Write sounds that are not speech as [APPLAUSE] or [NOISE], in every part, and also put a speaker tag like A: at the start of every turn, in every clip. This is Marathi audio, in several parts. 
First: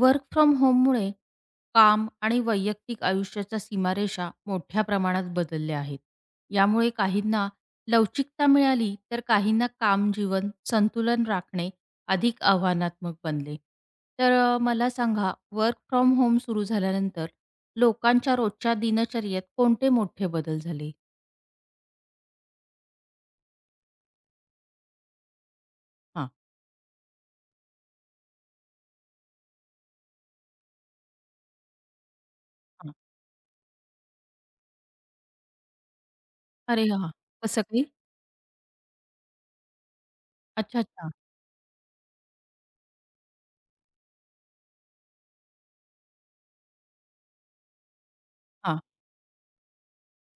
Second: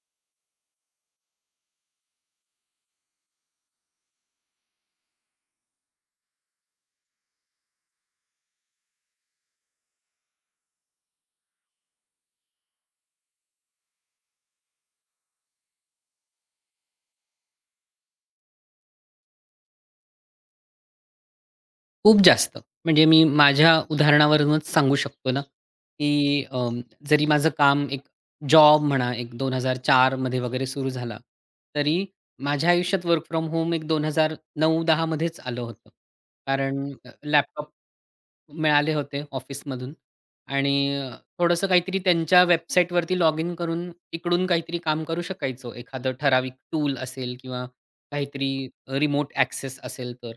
A: वर्क फ्रॉम होममुळे काम आणि वैयक्तिक आयुष्याच्या सीमारेषा मोठ्या प्रमाणात बदलल्या आहेत. यामुळे काहींना लवचिकता मिळाली तर काहींना काम जीवन संतुलन राखणे अधिक आव्हानात्मक बनले. तर मला सांगा वर्क फ्रॉम होम सुरू झाल्यानंतर लोकांच्या रोजच्या दिनचर्येत कोणते मोठे बदल झाले?
B: खूप जास्त. म्हणजे मी माझ्या उदाहरणावरूनच सांगू शकतो ना,
A: हां,
B: की जरी माझं काम एक जॉब म्हणा एक 2004 मध्ये वगैरे सुरू झाला, तरी माझ्या
A: हां.
B: आयुष्यात वर्क फ्रॉम होम एक 2009-10 मध्येच आलं होतं.
A: अरे
B: कारण
A: हां, कसं
B: लॅपटॉप
A: काही?
B: मिळाले होते ऑफिसमधून आणि
A: अच्छा, अच्छा.
B: थोडंसं काहीतरी त्यांच्या वेबसाईटवरती लॉग इन करून इकड़ून काहीतरी काम करू शकायचो. एखादं ठराविक टूल असेल किंवा काहीतरी
A: हां,
B: रिमोट ॲक्सेस असेल तर.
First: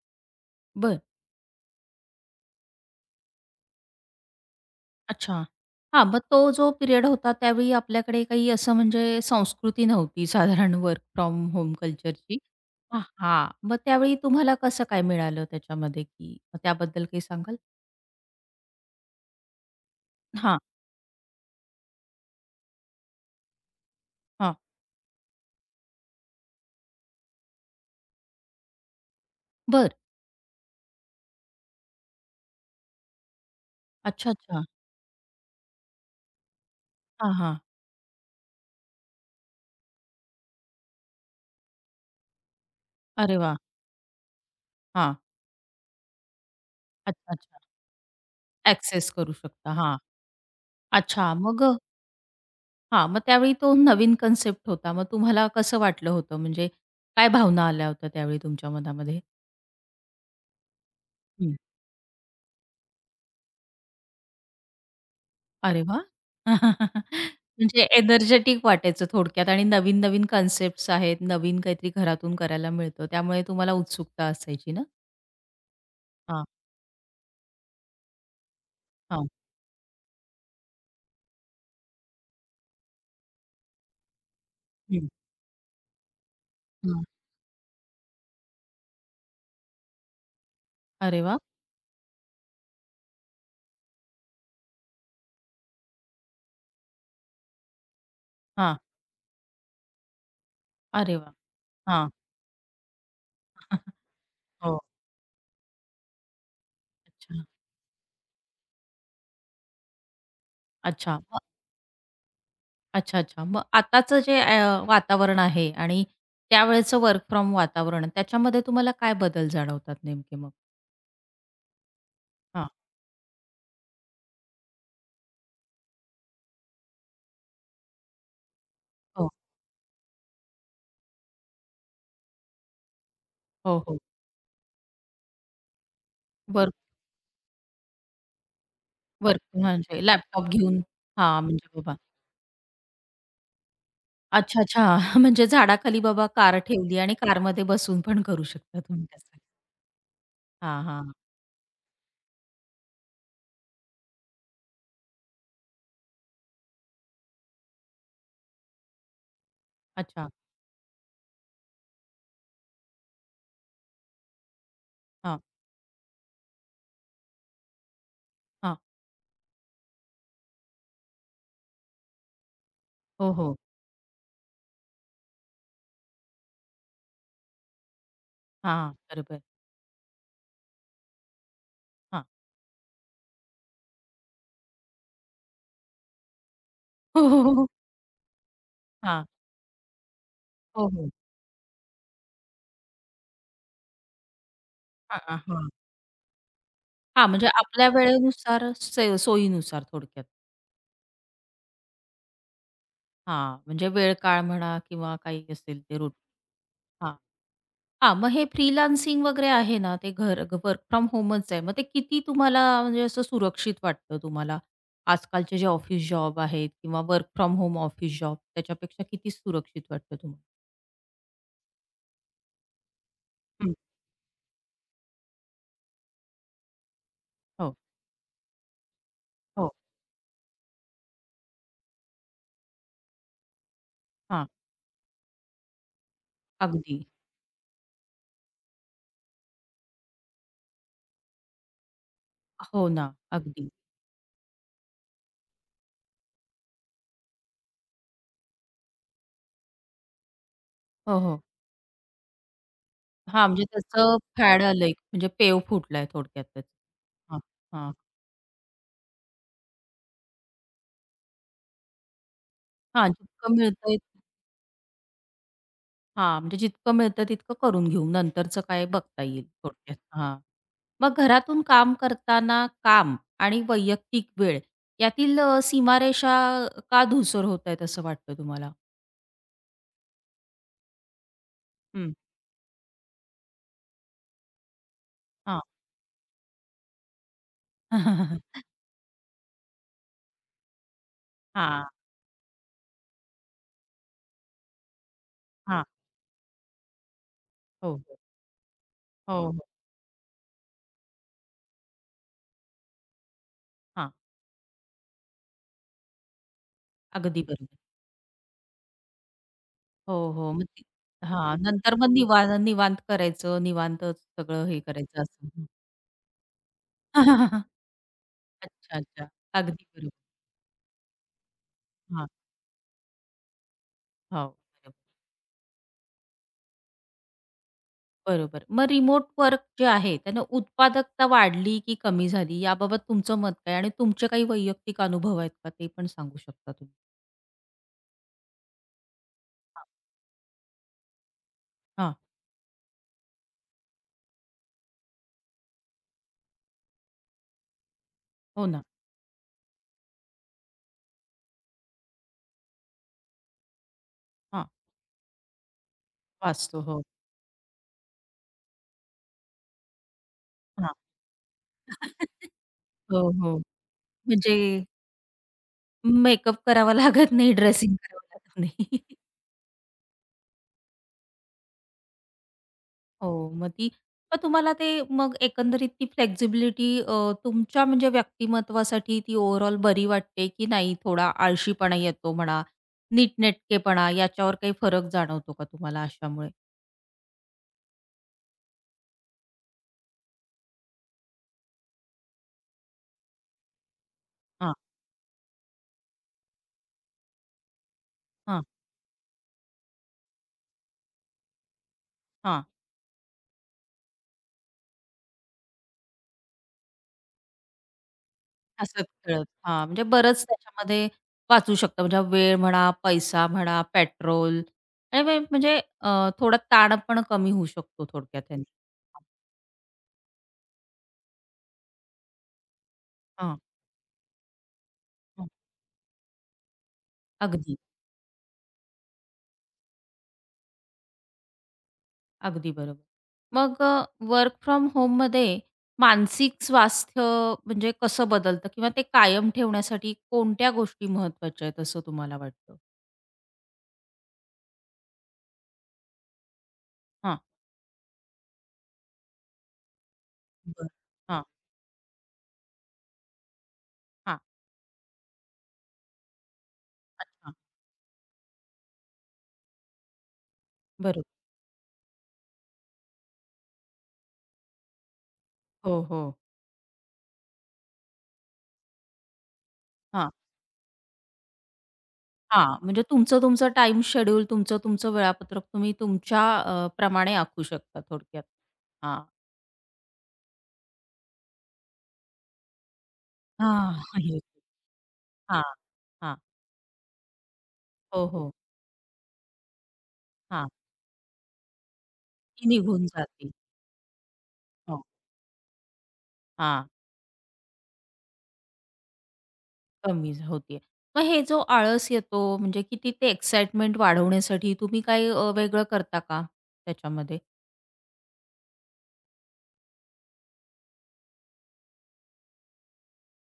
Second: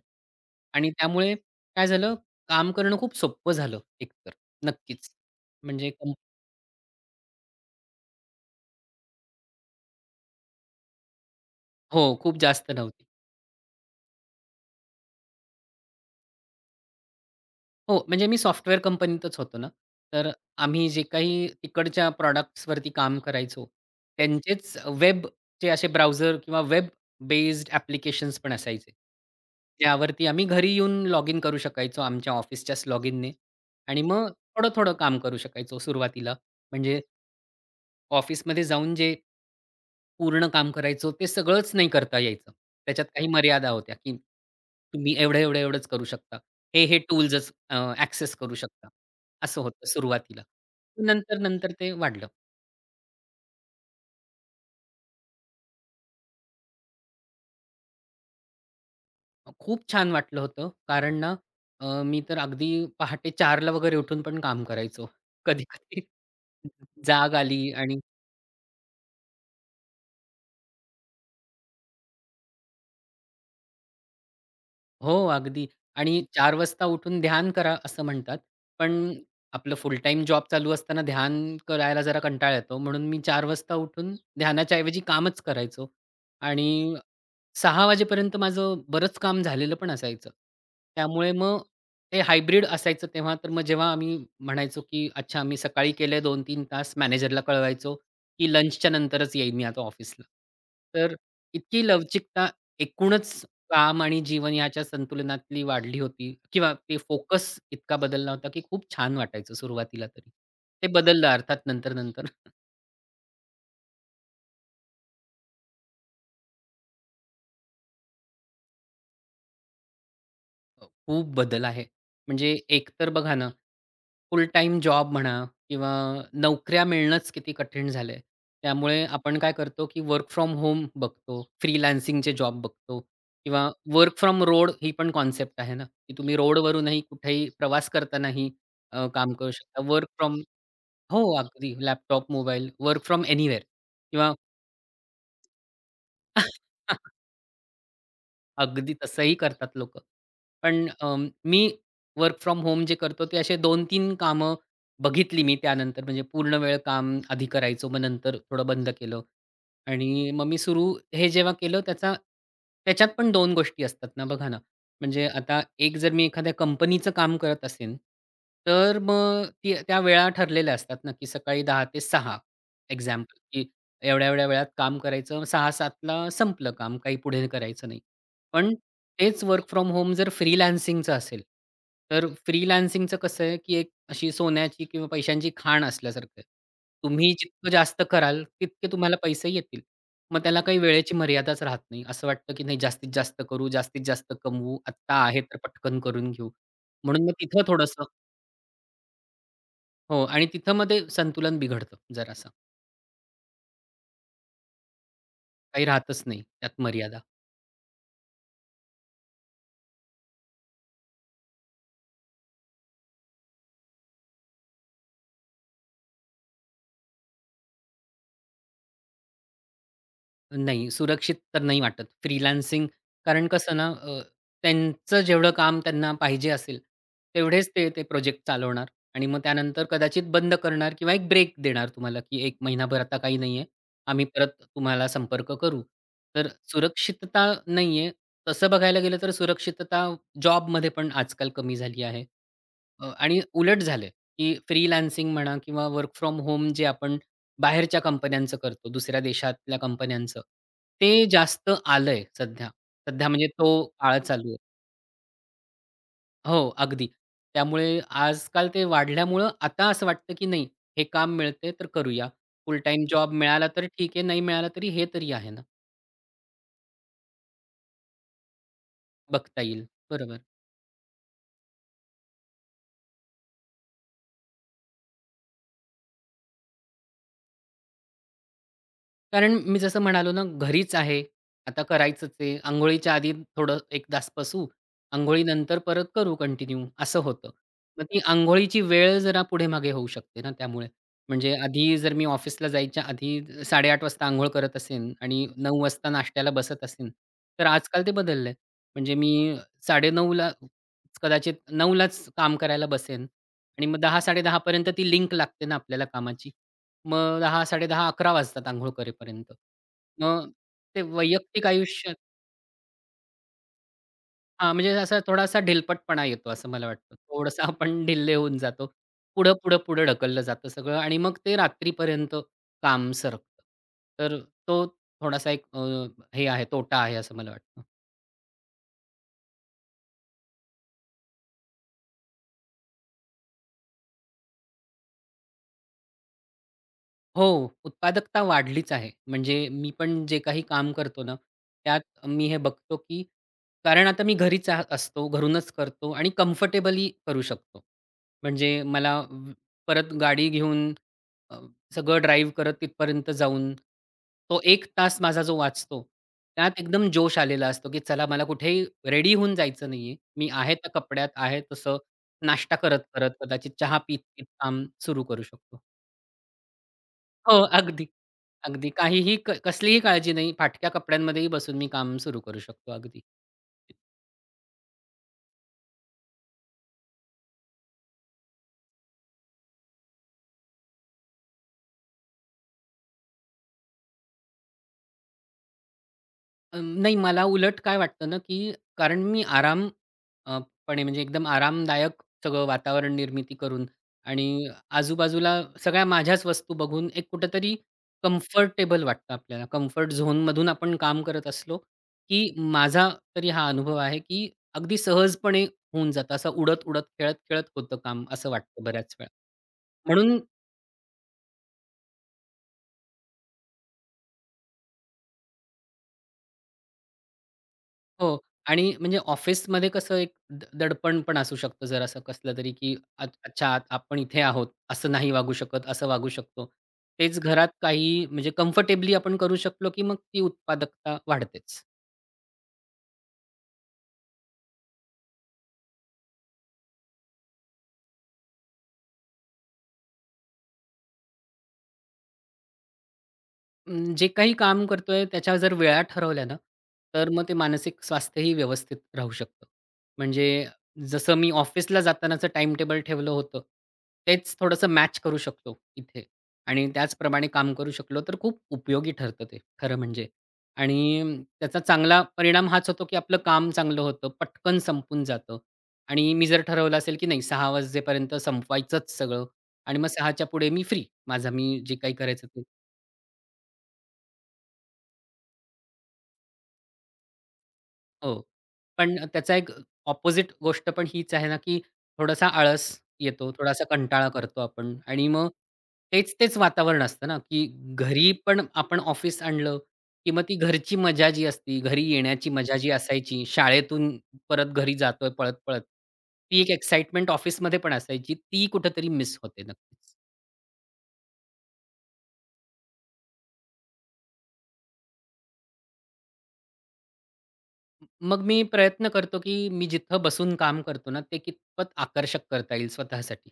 B: आणि
A: बरं.
B: त्यामुळे काय झालं काम करणं खूप सोपं झालं एकतर. नक्कीच.
A: अच्छा.
B: म्हणजे
A: हां,
B: कंप
A: मग तो जो पिरियड होता त्यावेळी आपल्याकडे काही असं म्हणजे संस्कृती नव्हती साधारण वर्क फ्रॉम होम
B: हो, खूप
A: कल्चरची.
B: जास्त
A: हां.
B: नव्हती.
A: हां, मग त्यावेळी तुम्हाला कसं काय मिळालं त्याच्यामध्ये, की मग त्याबद्दल काही सांगाल?
B: हो, म्हणजे मी सॉफ्टवेअर कंपनीतच होतो ना. तर
A: हां,
B: आम्ही जे काही तिकडच्या प्रॉडक्ट्सवरती काम करायचो,
A: हां.
B: त्यांचेच वेबचे असे ब्राउझर किंवा वेब बेस्ड ॲप्लिकेशन्स पण असायचे.
A: बरं.
B: त्यावरती आम्ही घरी येऊन लॉग इन करू शकायचो आमच्या ऑफिसच्याच लॉगिनने आणि मग
A: अच्छा, अच्छा.
B: थोडं-थोडं काम करू शकायचो सुरुवातीला. म्हणजे
A: हां, हां.
B: ऑफिसमध्ये जाऊन जे पूर्ण काम करायचो, ते सगळंच नाही करता यायचं. त्याच्यात काही
A: अरे वाह!
B: मर्यादा होत्या, की तुम्ही
A: हां.
B: एवढं, एवढं, एवढंच करू शकता. हे
A: अच्छा,
B: टूल्सच
A: अच्छा.
B: ॲक्सेस करू शकता.
A: ॲक्सेस करू
B: असं
A: शकता.
B: होतं
A: हां.
B: सुरुवातीला.
A: अच्छा.
B: नंतर,
A: मग
B: नंतर ते वाढलं.
A: मग त्यावेळी तो नवीन कन्सेप्ट होता. मग तुम्हाला कसं वाटलं होतं? म्हणजे काय भावना आल्या होत्या त्यावेळी तुमच्या मनामध्ये?
B: खूप छान वाटलं होतं कारण ना मी तर अगदी पहाटे 4:00 ला वगैरे उठून पण काम करायचो.
A: अरे वाह!
B: कधी-कधी [LAUGHS]
A: [LAUGHS]
B: जाग आली
A: म्हणजे एनर्जेटिक वाटायचं थोडक्यात आणि नवीन-नवीन कन्सेप्ट्स आहेत, नवीन काहीतरी घरातून करायला मिळतं, त्यामुळे तुम्हाला उत्सुकता असायची ना?
B: हो, अगदी आणि
A: हां,
B: चार वाजता उठून ध्यान करा असं म्हणतात. पण
A: हां.
B: आपलं फुल टाईम जॉब चालू असताना ध्यान करायला जरा कंटाळा येतो. म्हणून मी 4 वाजता उठून ध्यानाच्या ऐवजी
A: हं,
B: कामच करायचो आणि
A: हं.
B: 6:00 वाजेपर्यंत माझं बरंच काम झालेलं पण असायचं.
A: अरे
B: त्यामुळे
A: वाह!
B: मग ते हायब्रिड असायचं तेव्हा, तर मग जेव्हा आम्ही म्हणायचो, की अच्छा मी सकाळी केले 2-3 तास मॅनेजरला कळवायचो, की
A: हां.
B: लंचच्या नंतरच येईन मी आता ऑफिसला. तर
A: अरे वाह!
B: इतकी
A: हां.
B: लवचिकता एकूणच काम आणि जीवन
A: हो.
B: याच्या संतुलनातली वाढली होती किंवा ते
A: अच्छा.
B: फोकस इतका बदलला होता, की खूप छान वाटायचं सुरुवातीला तरी. ते
A: अच्छा.
B: बदललं
A: मग
B: अर्थात नंतर-नंतर.
A: अच्छा, अच्छा. मग आताचं जे वातावरण आहे आणि त्यावेळेचं वर्क फ्रॉम वातावरण, त्याच्यामध्ये तुम्हाला काय बदल जाणवतात नेमके मग?
B: हो, खूप बदल आहे. म्हणजे
A: हां.
B: एकतर बघा ना, फुल टाईम जॉब म्हणा किंवा नोकऱ्या मिळणंच किती कठीण झालंय. त्यामुळे
A: हो,
B: आपण काय करतो, की वर्क फ्रॉम होम बघतो, फ्रीलान्सिंगचे जॉब बघतो किंवा
A: हो, हो.
B: वर्क फ्रॉम रोड ही पण कॉन्सेप्ट आहे ना, की तुम्ही
A: वर्क
B: रोडवरूनही कुठेही प्रवास करतानाही काम
A: वर्क
B: करू शकता.
A: म्हणजे
B: वर्क फ्रॉम
A: लॅपटॉप घेऊन
B: हो,
A: हां, म्हणजे
B: अगदी
A: बाबा
B: laptop, mobile, work from anywhere किंवा
A: अच्छा, अच्छा. [LAUGHS] म्हणजे झाडाखाली बाबा कार ठेवली आणि
B: [LAUGHS]
A: कारमध्ये बसून पण करू शकता
B: अगदी
A: तुम्ही
B: तसंही
A: तसं.
B: करतात लोक पण
A: हां, हां.
B: मी वर्क फ्रॉम होम जे करतो ते असे 2-3 कामं बघितली मी त्यानंतर म्हणजे पूर्ण वेळ काम आधी करायचो मग नंतर थोडं बंद केलं. आणि
A: अच्छा.
B: मग मी सुरू हे जेव्हा केलं त्याचा त्याच्यात पण 2 गोष्टी असतात ना बघा ना. म्हणजे
A: हां,
B: आता एक जर मी एखाद्या कंपनीचं काम करत असेन,
A: हां.
B: तर मग ती त्या वेळा ठरलेल्या असतात ना, की सकाळी 10 ते 6
A: हो,
B: एक्झाम्पल,
A: हो.
B: की एवढ्या-एवढ्या वेळात काम करायचं. सहा 7 ला संपलं काम. काही पुढे करायचं नाही. पण
A: हां, बरोबर.
B: तेच वर्क फ्रॉम होम जर फ्रीलान्सिंगचं असेल,
A: हां.
B: तर फ्रीलान्सिंगचं कसं आहे, की एक अशी सोन्याची किंवा पैशांची खाण असल्यासारखं आहे.
A: [LAUGHS] हो,
B: तुम्ही
A: हो, हो, हो.
B: जितकं जास्त कराल, तितके तुम्हाला
A: हां.
B: पैसे येतील. मग त्याला काही
A: हो, हो.
B: वेळेची मर्यादाच राहत नाही. असं वाटतं, की नाही जास्तीत जास्त करू, जास्तीत जास्त कमवू, आत्ता
A: हां, हां,
B: आहे तर
A: हां.
B: पटकन करून घेऊ. म्हणून
A: हां,
B: मग
A: म्हणजे
B: तिथं
A: आपल्या
B: थोडंसं
A: वेळेनुसार सोयीनुसार
B: हो
A: थोडक्यात.
B: आणि तिथं मग संतुलन बिघडतं जरासं.
A: हां, म्हणजे वेळ काळ म्हणा किंवा काही असेल
B: काही
A: ते रूट.
B: राहतच नाही त्यात
A: हां.
B: मर्यादा.
A: हां, मग हे फ्रीलान्सिंग वगैरे आहे ना, ते घर वर्क फ्रॉम होमच आहे. मग ते किती तुम्हाला म्हणजे असं सुरक्षित वाटतं तुम्हाला? आजकालचे जे ऑफिस जॉब आहेत किंवा work from home office job त्याच्यापेक्षा किती सुरक्षित वाटतं तुम्हाला?
B: नाही, सुरक्षित तर नाही वाटत फ्रीलान्सिंग. कारण
A: हं.
B: कसं ना त्यांचं जेवढं काम त्यांना पाहिजे असेल, तेवढेच
A: हो.
B: ते प्रोजेक्ट चालवणार आणि मग
A: हो.
B: त्यानंतर कदाचित बंद करणार किंवा एक ब्रेक देणार तुम्हाला, की एक महिनाभर आता काही नाहीये. आम्ही
A: हां,
B: परत तुम्हाला संपर्क करू. तर
A: अगदी.
B: सुरक्षितता नाहीये. तसं बघायला गेलं तर सुरक्षितता जॉबमध्ये पण आजकाल कमी झाली आहे.
A: हो ना,
B: आणि
A: अगदी.
B: उलट झालंय, की फ्रीलान्सिंग म्हणा किंवा वर्क फ्रॉम होम जे आपण बाहेरच्या कंपन्यांचं करतो, दुसऱ्या देशातल्या कंपन्यांचं,
A: हो,
B: ते
A: हो.
B: जास्त आलंय सध्या. सध्या म्हणजे
A: हां, म्हणजे
B: तो काळ
A: त्याचं
B: चालू आहे.
A: फॅड आलंय म्हणजे पेव फुटलाय थोडक्यातच.
B: हो, अगदी.
A: हां,
B: त्यामुळे
A: हां.
B: आजकाल ते वाढल्यामुळं आता असं वाटतं, की नाही हे काम मिळतंय तर करूया. फुल टाईम
A: हां,
B: जॉब
A: जितकं
B: मिळाला तर
A: मिळतंय
B: ठीक आहे, नाही मिळाला तरी हे तरी आहे ना,
A: हां, म्हणजे जितकं मिळतं तितकं करून घेऊ. नंतरचं काय बघता येईल
B: बघता येईल.
A: थोडक्यात. हां.
B: बरोबर.
A: मग घरातून काम करताना काम आणि वैयक्तिक वेळ यातील सीमारेषा का धूसर होत आहेत असं वाटतं तुम्हाला?
B: कारण मी जसं म्हणालो ना, घरीच आहे. आता
A: हं,
B: करायचंच आहे. अंघोळीच्या आधी थोडं एक तास बसू,
A: हां.
B: अंघोळीनंतर परत करू कंटिन्यू असं होतं. मग ती
A: [LAUGHS]
B: अंघोळीची वेळ जरा पुढे-मागे होऊ शकते ना त्यामुळे. म्हणजे
A: हां,
B: आधी जर मी ऑफिसला जायच्या आधी 8:30 वाजता अंघोळ करत असेन आणि 9
A: हां.
B: वाजता नाश्त्याला बसत असेन, तर
A: हो,
B: आजकाल ते
A: हो.
B: बदललंय. म्हणजे मी
A: हो, हो.
B: 9:30 कदाचित 9 काम करायला बसेन आणि मग
A: हां,
B: 10, 10:30 ती लिंक लागते ना आपल्याला कामाची. मग
A: अगदी
B: 10,
A: बरोबर.
B: 10:30, 11 वाजतात अंघोळ करेपर्यंत.
A: हो,
B: मग
A: हो. मग ते
B: ते
A: हां,
B: वैयक्तिक
A: नंतर मग
B: आयुष्यात
A: निवांत निवांत करायचं, निवांतच सगळं
B: हां,
A: हे
B: म्हणजे असा
A: करायचं
B: थोडासा
A: असं.
B: ढिलपटपणा येतो असं मला वाटतं. थोडंसं
A: [LAUGHS]
B: आपण ढिल्ले होऊन जातो.
A: अच्छा, अच्छा.
B: पुढं, पुढं,
A: अगदी
B: पुढं
A: बरोबर.
B: ढकललं जातं सगळं आणि मग ते
A: हां,
B: रात्रीपर्यंत काम सरकतं. तर
A: हो.
B: तो थोडासा एक हे आहे, तोटा आहे असं मला वाटतं.
A: बरोबर. मग रिमोट वर्क जे आहे त्यानं उत्पादकता वाढली की कमी झाली याबाबत तुमचं मत काय? आणि तुमचे काही वैयक्तिक अनुभव आहेत का? ते पण सांगू शकता तुम्ही?
B: हो, उत्पादकता वाढलीच आहे. म्हणजे
A: हां.
B: मी पण जे काही काम करतो ना,
A: हां.
B: त्यात मी हे बघतो, की कारण आता मी घरीच आ असतो, घरूनच करतो आणि कम्फर्टेबली करू शकतो.
A: हो
B: म्हणजे
A: ना.
B: मला व परत गाडी घेऊन अ, सगळं ड्राईव्ह करत तिथपर्यंत जाऊन, तो
A: हां.
B: एक तास माझा जो वाचतो, त्यात
A: वाचतो. हो.
B: एकदम जोश आलेला असतो, की चला मला कुठेही रेडी होऊन जायचं नाहीये. मी आहे त्या
A: हां.
B: कपड्यात, आहे तसं
A: [LAUGHS]
B: नाश्ता
A: हो,
B: करत-करत,
A: हो.
B: कदाचित चहा पीत-पीत
A: म्हणजे
B: काम सुरू करू शकतो.
A: मेकअप करावा लागत नाही,
B: हो,
A: ड्रेसिंग
B: अगदी.
A: करावं लागत
B: अगदी
A: नाही.
B: काहीही क कसलीही काळजी नाही. फाटक्या कपड्यांमध्येही बसून मी काम सुरू करू शकतो अगदी.
A: हो, मग ती मग तुम्हाला ते मग एकंदरीत ती फ्लेक्सिबिलिटी तुमच्या म्हणजे व्यक्तिमत्वासाठी ती ओव्हरऑल बरी वाटते, की नाही थोडा आळशीपणा येतो म्हणा, नीटनेटकेपणा याच्यावर काही फरक जाणवतो का तुम्हाला अशामुळे?
B: नाही मला उलट काय वाटतं ना, की कारण मी आराम अ, पणे म्हणजे एकदम आरामदायक सगळं वातावरण निर्मिती करून आणि
A: हां,
B: आजूबाजूला सगळ्या माझ्याच वस्तू बघून एक कुठेतरी
A: हां,
B: कम्फर्टेबल वाटतं आपल्याला. कम्फर्ट झोनमधून आपण काम करत असलो, की
A: हां.
B: माझा तरी हा अनुभव आहे, की अगदी सहजपणे होऊन जातं. असं उडत-उडत, खेळत-खेळत होतं काम असं वाटतं बऱ्याच वेळा.
A: हसत-खेळत. हां, म्हणजे
B: म्हणून
A: बरंच त्याच्यामध्ये वाचू शकतं म्हणजे वेळ म्हणा, पैसा म्हणा, पेट्रोल आणि वे म्हणजे थोडा ताण पण कमी होऊ शकतो
B: हो.
A: थोडक्यात ह्याने.
B: आणि म्हणजे ऑफिसमध्ये कसं एक द दडपण पण असू शकतं जरासं कसलं तरी, की अ
A: हां,
B: अच्छा आत- आपण इथे आहोत, असं नाही
A: हां.
B: वागू शकत, असं वागू शकतो. तेच घरात
A: अगदी.
B: काही म्हणजे कम्फर्टेबली आपण करू शकलो, की मग ती उत्पादकता वाढतेच.
A: अगदी बरोबर. मग वर्क फ्रॉम होममध्ये मानसिक स्वास्थ्य म्हणजे कसं बदलतं किंवा ते कायम ठेवण्यासाठी कोणत्या गोष्टी महत्त्वाच्या आहेत असं तुम्हाला वाटतं?
B: जे काही काम करतोय त्याच्या जर वेळा ठरवल्या ना, तर
A: हां.
B: मग ते मानसिक स्वास्थ्यही व्यवस्थित राहू शकतं. म्हणजे
A: बरं.
B: जसं
A: हां,
B: मी ऑफिसला जातानाचं टाईमटेबल ठेवलं होतं,
A: हां.
B: तेच थोडंसं मॅच करू शकतो इथे आणि त्याचप्रमाणे
A: अच्छा.
B: काम करू शकलो, तर खूप उपयोगी ठरतं ते खरं म्हणजे. आणि
A: बरोबर.
B: त्याचा चांगला परिणाम हाच होतो, की आपलं काम चांगलं होतं, पटकन संपून जातं
A: हो, हो.
B: आणि मी जर ठरवलं असेल, की नाही 6 वाजेपर्यंत संपवायचंच सगळं आणि मग
A: हां,
B: 6च्या पुढे मी फ्री. माझा मी जे काही करायचं ते
A: हां. म्हणजे तुमचं तुमचं टाइम शेड्यूल, तुमचं तुमचं वेळापत्रक तुम्ही तुमच्या प्रमाणे आखू शकता
B: हो.
A: थोडक्यात.
B: पण
A: हां.
B: त्याचा एक ऑपोझिट गोष्ट पण हीच आहे ना, की थोडासा आळस येतो, थोडासा कंटाळा
A: हां.
B: करतो आपण आणि मग
A: हां. हां.
B: तेच-तेच वातावरण असतं ना, की
A: हो,
B: घरी
A: हो.
B: पण आपण ऑफिस आणलं, की मग ती
A: हां.
B: घरची मजा जी असती, घरी येण्याची
A: ती
B: मजा जी
A: निघून
B: असायची,
A: जातील.
B: शाळेतून परत घरी
A: हो.
B: जातोय पळत-पळत, ती एक एक्साईटमेंट ऑफिसमध्ये पण असायची, ती कुठेतरी मिस होते नक्कीच.
A: कमी होतीये. मग हे जो आळस येतो म्हणजे किती ते एक्साइटमेंट वाढवण्यासाठी तुम्ही काही वेगळं करता का त्याच्यामध्ये?
B: मग मी प्रयत्न करतो, की मी जिथं बसून काम करतो ना, ते कितपत आकर्षक करता येईल स्वतःसाठी.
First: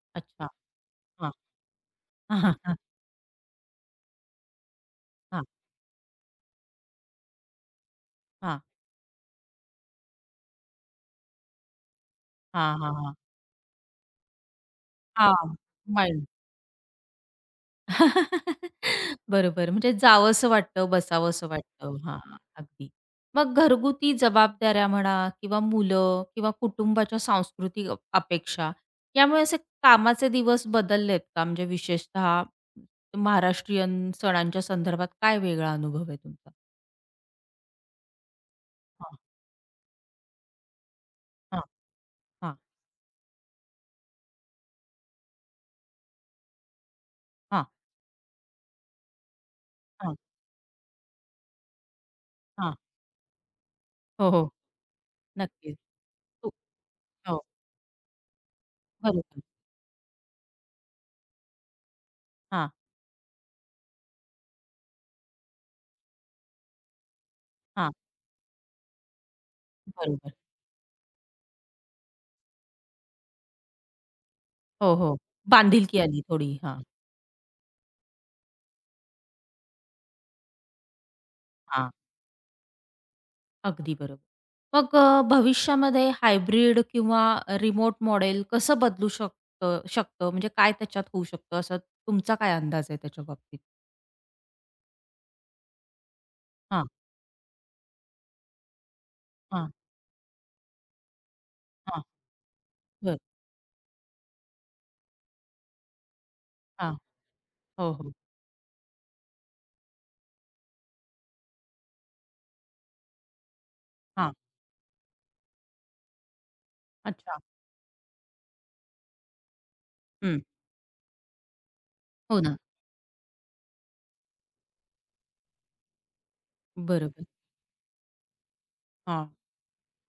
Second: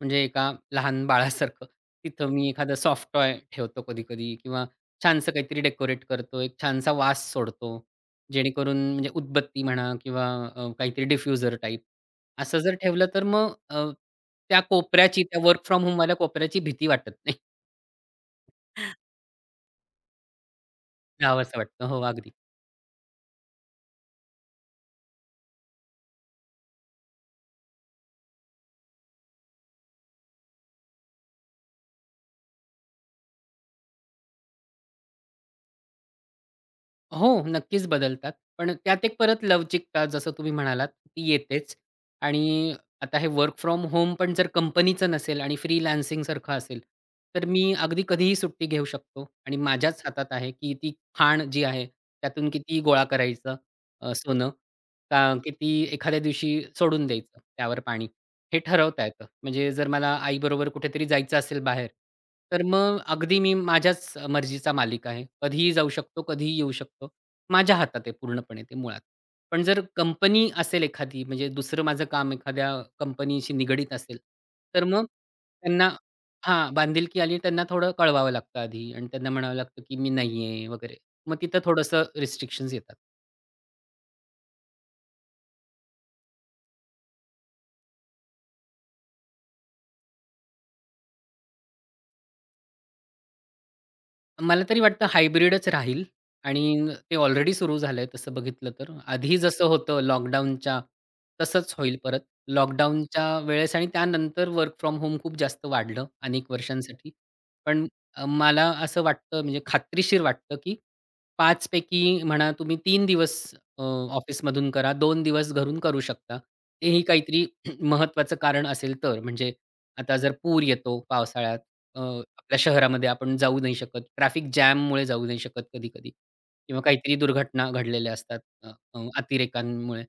B: म्हणजे
A: अच्छा.
B: एका लहान
A: हां.
B: बाळासारखं तिथं मी एखादा
A: [LAUGHS]
B: सॉफ्ट टॉय ठेवतो कधी-कधी किंवा छानसं
A: हां, हां, हां. हां.
B: काहीतरी डेकोरेट करतो. एक छानसा वास सोडतो. जेणेकरून म्हणजे उदबत्ती म्हणा किंवा काहीतरी डिफ्युजर टाईप असं जर
A: हां, हां,
B: ठेवलं
A: हां.
B: तर मग त्या कोपऱ्याची,
A: हां.
B: त्या
A: हां.
B: वर्क फ्रॉम होमवाल्या कोपऱ्याची भीती वाटत नाही.
A: [LAUGHS]
B: [LAUGHS]
A: बरोबर. म्हणजे जावसं वाटतं, बसावसं
B: जावसं वाटतं.
A: वाटतं.
B: हो,
A: हां,
B: अगदी.
A: अगदी. मग घरगुती जबाबदाऱ्या म्हणा किंवा मुलं किंवा कुटुंबाच्या सांस्कृतिक अपेक्षा यामुळे असे कामाचे दिवस बदललेत का? म्हणजे विशेषतः महाराष्ट्रीयन सणांच्या संदर्भात काय वेगळा अनुभव आहे तुमचा?
B: हो, नक्कीच बदलतात. पण त्यात एक
A: हां,
B: परत लवचिकता जसं तुम्ही म्हणालात, ती
A: हां,
B: येतेच.
A: हां,
B: आणि आता हे वर्क फ्रॉम होम पण जर कंपनीचं नसेल आणि फ्रीलान्सिंगसारखं असेल, तर
A: हां,
B: मी अगदी कधीही सुट्टी घेऊ शकतो आणि माझ्याच
A: हां,
B: हातात आहे, की ती खाण जी आहे, त्यातून
A: हां.
B: किती गोळा करायचं
A: हो,
B: सोनं
A: हो.
B: का किती
A: नक्कीच.
B: एखाद्या दिवशी
A: हो,
B: सोडून द्यायचं
A: हो.
B: त्यावर पाणी. हे ठरवता येतं.
A: बरोबर.
B: म्हणजे जर मला आईबरोबर कुठेतरी जायचं असेल बाहेर, तर
A: हां,
B: मग अगदी मी माझ्याच मर्जीचा मालिक आहे. कधीही जाऊ शकतो, कधीही येऊ शकतो. माझ्या
A: हां.
B: हातात आहे पूर्णपणे ते मुळात. पण जर
A: बरोबर.
B: कंपनी असेल एखादी, म्हणजे दुसरं माझं काम एखाद्या कंपनीशी निगडीत असेल, तर
A: हो,
B: मग
A: हो.
B: त्यांना
A: बांधिलकी आली थोडी.
B: हां,
A: हां,
B: बांधिलकी आली त्यांना थोडं कळवावं लागतं आधी आणि त्यांना म्हणावं लागतं, की "मी नाही आहे" वगैरे. मग तिथं
A: हां.
B: थोडंसं रिस्ट्रिक्शन्स येतात.
A: अगदी बरोबर. मग भविष्यामध्ये हायब्रिड किंवा रिमोट मॉडेल कसं बदलू शकतं शकतं म्हणजे काय त्याच्यात होऊ शकतं असं तुमचा काय अंदाज आहे त्याच्या बाबतीत?
B: मला तरी वाटतं हायब्रिडच राहील आणि
A: हां,
B: ते ऑलरेडी सुरू झालंय तसं बघितलं तर. आधी जसं
A: हां,
B: होतं लॉकडाऊनच्या तसंच होईल
A: हां.
B: परत.
A: बरं.
B: लॉकडाऊनच्या वेळेस आणि त्यानंतर वर्क फ्रॉम होम खूप जास्त वाढलं अनेक
A: हां.
B: वर्षांसाठी. पण
A: हो, हो.
B: मला असं वाटतं म्हणजे खात्रीशीर वाटतं, की 5 म्हणा तुम्ही 3 दिवस
A: हां.
B: ऑफिसमधून करा, 2 दिवस घरून करू शकता. तेही
A: अच्छा.
B: काहीतरी [CLEARS THROAT] महत्त्वाचं कारण असेल तर. म्हणजे आता जर
A: हं.
B: पूर येतो पावसाळ्यात अ,
A: हो ना.
B: आपल्या शहरामध्ये आपण जाऊ नाही शकत. ट्रॅफिक जॅममुळे जाऊ नाही शकत कधी-कधी किंवा काहीतरी
A: बरोबर.
B: दुर्घटना घडलेल्या असतात अ, अ,
A: हां,
B: अतिरेकांमुळे.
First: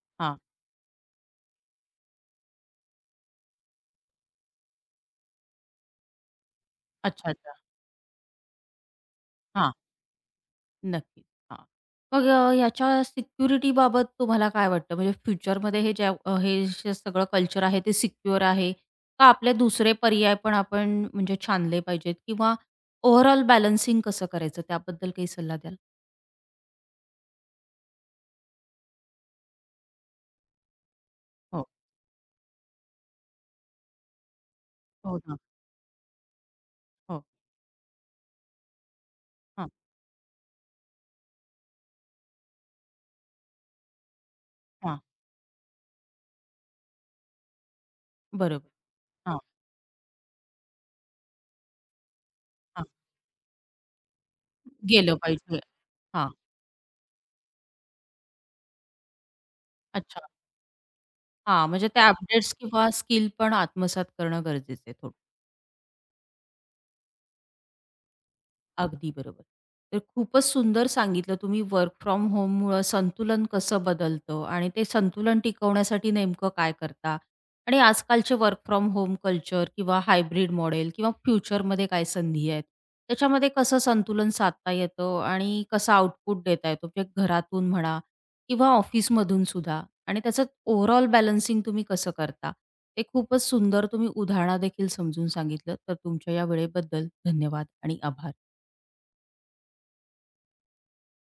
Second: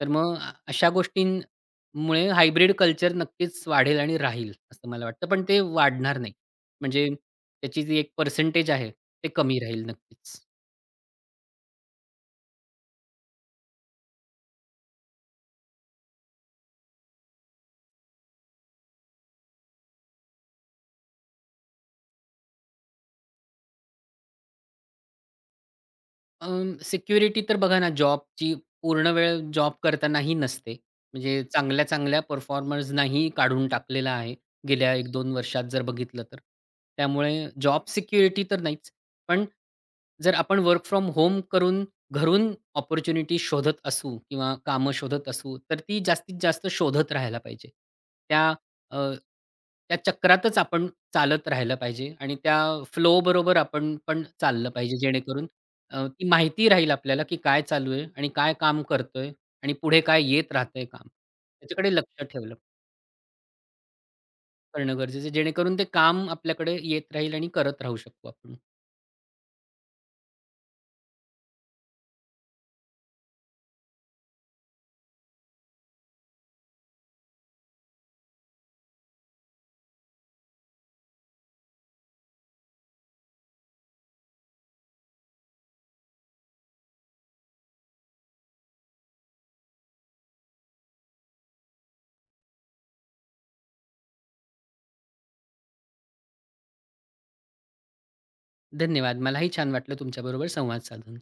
B: तर मग
A: हां.
B: अशा गोष्टींमुळे हायब्रिड कल्चर नक्कीच वाढेल आणि राहील असं मला वाटतं. पण ते वाढणार नाही. म्हणजे
A: अच्छा, अच्छा.
B: त्याची जी एक पर्सेंटेज आहे ते कमी
A: हां.
B: राहील नक्कीच.
A: नक्कीच. हां. मग याच्या सिक्युरिटीबाबत तुम्हाला काय वाटतं? म्हणजे फ्युचरमध्ये हे जे सगळं कल्चर आहे ते सिक्युअर आहे का आपले दुसरे पर्याय पण आपण म्हणजे छानले पाहिजेत किंवा ओव्हरऑल बॅलन्सिंग कसं करायचं त्याबद्दल काही सल्ला द्याल?
B: सिक्युरिटी तर बघा ना, जॉबची पूर्ण वेळ जॉब करतानाही नसते. म्हणजे
A: हो.
B: चांगल्या, चांगल्या परफॉर्मर्सनाही काढून टाकलेलं आहे, गेल्या
A: हो
B: 1-2
A: ना.
B: वर्षात जर बघितलं तर.
A: हो.
B: त्यामुळे जॉब सिक्युरिटी तर नाहीच. पण
A: हां,
B: जर आपण वर्क फ्रॉम होम करून घरून अपॉर्च्युनिटी शोधत असू किंवा कामं
A: हां.
B: शोधत असू, तर ती जास्तीत जास्त शोधत राहायला पाहिजे. त्या
A: बरोबर.
B: अ,
A: हां,
B: त्या चक्रातच आपण चालत राहिलं पाहिजे आणि त्या
A: हां.
B: फ्लोबरोबर आपण पण चाललं पाहिजे,
A: गेलं
B: जेणेकरून
A: पाहिजे.
B: ती
A: हां.
B: माहिती राहील आपल्याला, की काय चालू आहे आणि काय काम करतोय आणि पुढे काय
A: अच्छा.
B: येत राहतंय काम.
A: हां, म्हणजे
B: त्याच्याकडे
A: त्या
B: लक्ष
A: अपडेट्स
B: ठेवलं
A: किंवा स्किल पण आत्मसात करणं गरजेचं आहे
B: करणं
A: थोडं.
B: गरजेचं आहे, जेणेकरून ते काम आपल्याकडे येत राहील आणि करत राहू शकतो आपण.
A: अगदी बरोबर. तर खूपच सुंदर सांगितलं तुम्ही वर्क फ्रॉम होममुळं संतुलन कसं बदलतं आणि ते संतुलन टिकवण्यासाठी नेमकं काय करता? आणि आजकालचे वर्क फ्रॉम होम कल्चर किंवा हायब्रिड मॉडेल किंवा फ्युचरमध्ये काय संधी आहेत? त्याच्यामध्ये कसं संतुलन साधता येतं आणि कसा आउटपुट देता येतो? म्हणजे घरातून म्हणा किंवा ऑफिसमधून सुद्धा आणि त्याचं ओव्हरऑल बॅलन्सिंग तुम्ही कसं करता? ते खूपच सुंदर तुम्ही उदाहरणदेखील समजून सांगितलं. तर तुमच्या या वेळेबद्दल धन्यवाद आणि आभार.
B: धन्यवाद. मलाही छान वाटलं तुमच्याबरोबर संवाद साधून.